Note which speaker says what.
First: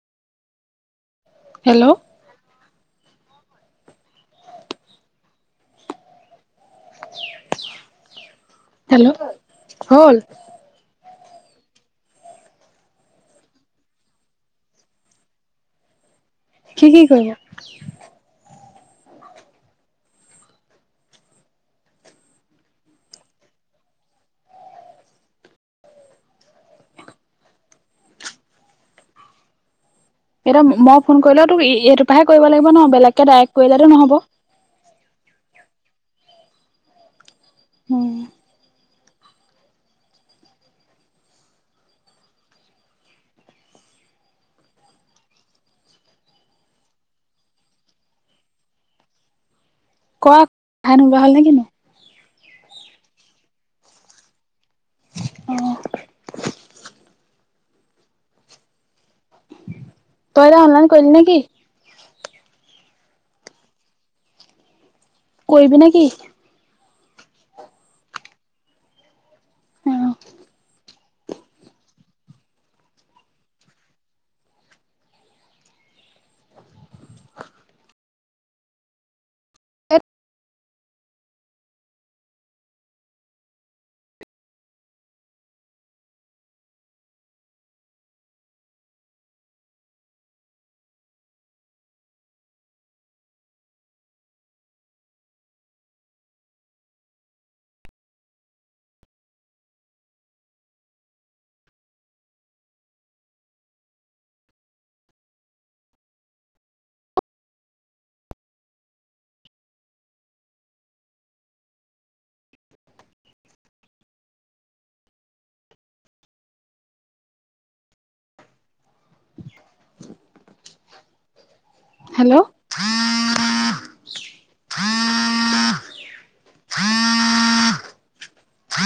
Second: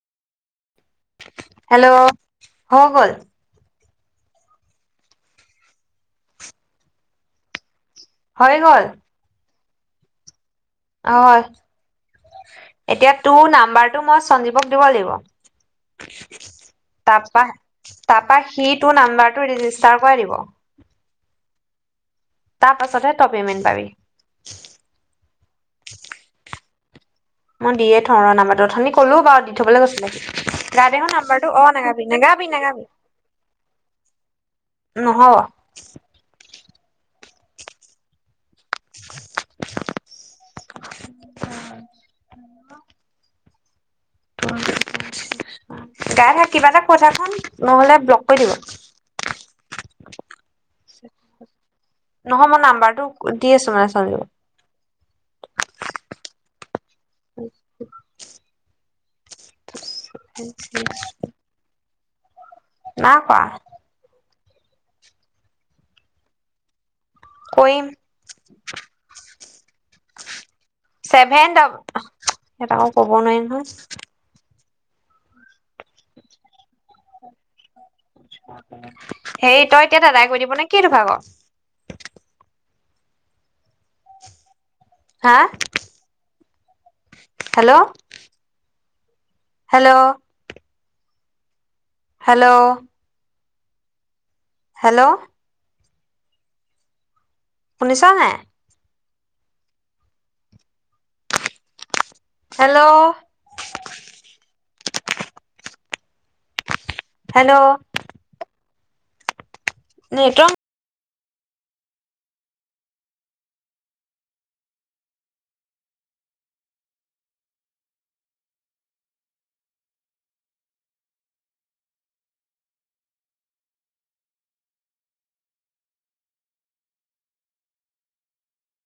Speaker 1: Hello হগল হয় গ'ল
Speaker 2: হেল্ল' হল
Speaker 1: হয় এতিয়া তোৰ নাম্বাৰটো মই সঞ্জীৱক দিব লাগিব
Speaker 2: কি কি
Speaker 1: তা
Speaker 2: কৰিলা?
Speaker 1: তাপা সি তটো নাম্বাৰটো ৰেজিষ্টাৰ কৰাই দিব তাৰ পাছতহে তই পেমেন পাবি মই দিয়ে থৰ নাম্বাৰটো অথনি কলো বাৰ দি থবলৈ কৈছিলে
Speaker 2: এতিয়া
Speaker 1: গাই দে
Speaker 2: মই
Speaker 1: চোন
Speaker 2: ফোন
Speaker 1: নাম্বাৰটো
Speaker 2: কৰিলেও তোক
Speaker 1: অ নাগাবি
Speaker 2: এইটোৰপাহে
Speaker 1: নাগাবি
Speaker 2: কৰিব লাগিব
Speaker 1: নাগাবি
Speaker 2: ন বেলেগকে ডাইৰেক্ট কৰিলেো নহ'ব
Speaker 1: নহব
Speaker 2: হু
Speaker 1: [unintelligible] গাই থাক কিবা এটা কথা খাম নহ'লে ব্লক কৰি দিব
Speaker 2: কোৱা কথাই নোলোৱা হ'ল নে কিনো
Speaker 1: নহয় মই নাম্বাৰটো দি আছো মানে চজ
Speaker 2: অহ তই এতিয়া অনলাইন কৰিলি নে কি
Speaker 1: নাই কোৱা
Speaker 2: কৰিবি নে কি
Speaker 1: কৰিম ছেভেন সেইটা আকৌ ক'ব নোৱাৰি নহয় হেই তই এতিয়া দাদাই কৰি দিব নে কি দু ভাগৰ হা হেল্ল' হেল্ল' হেল্ল' হেল্ল' শুনিছা নে হেল্ল' হেল্ল' নেটৱক [unintelligible]
Speaker 2: হেল্ল'।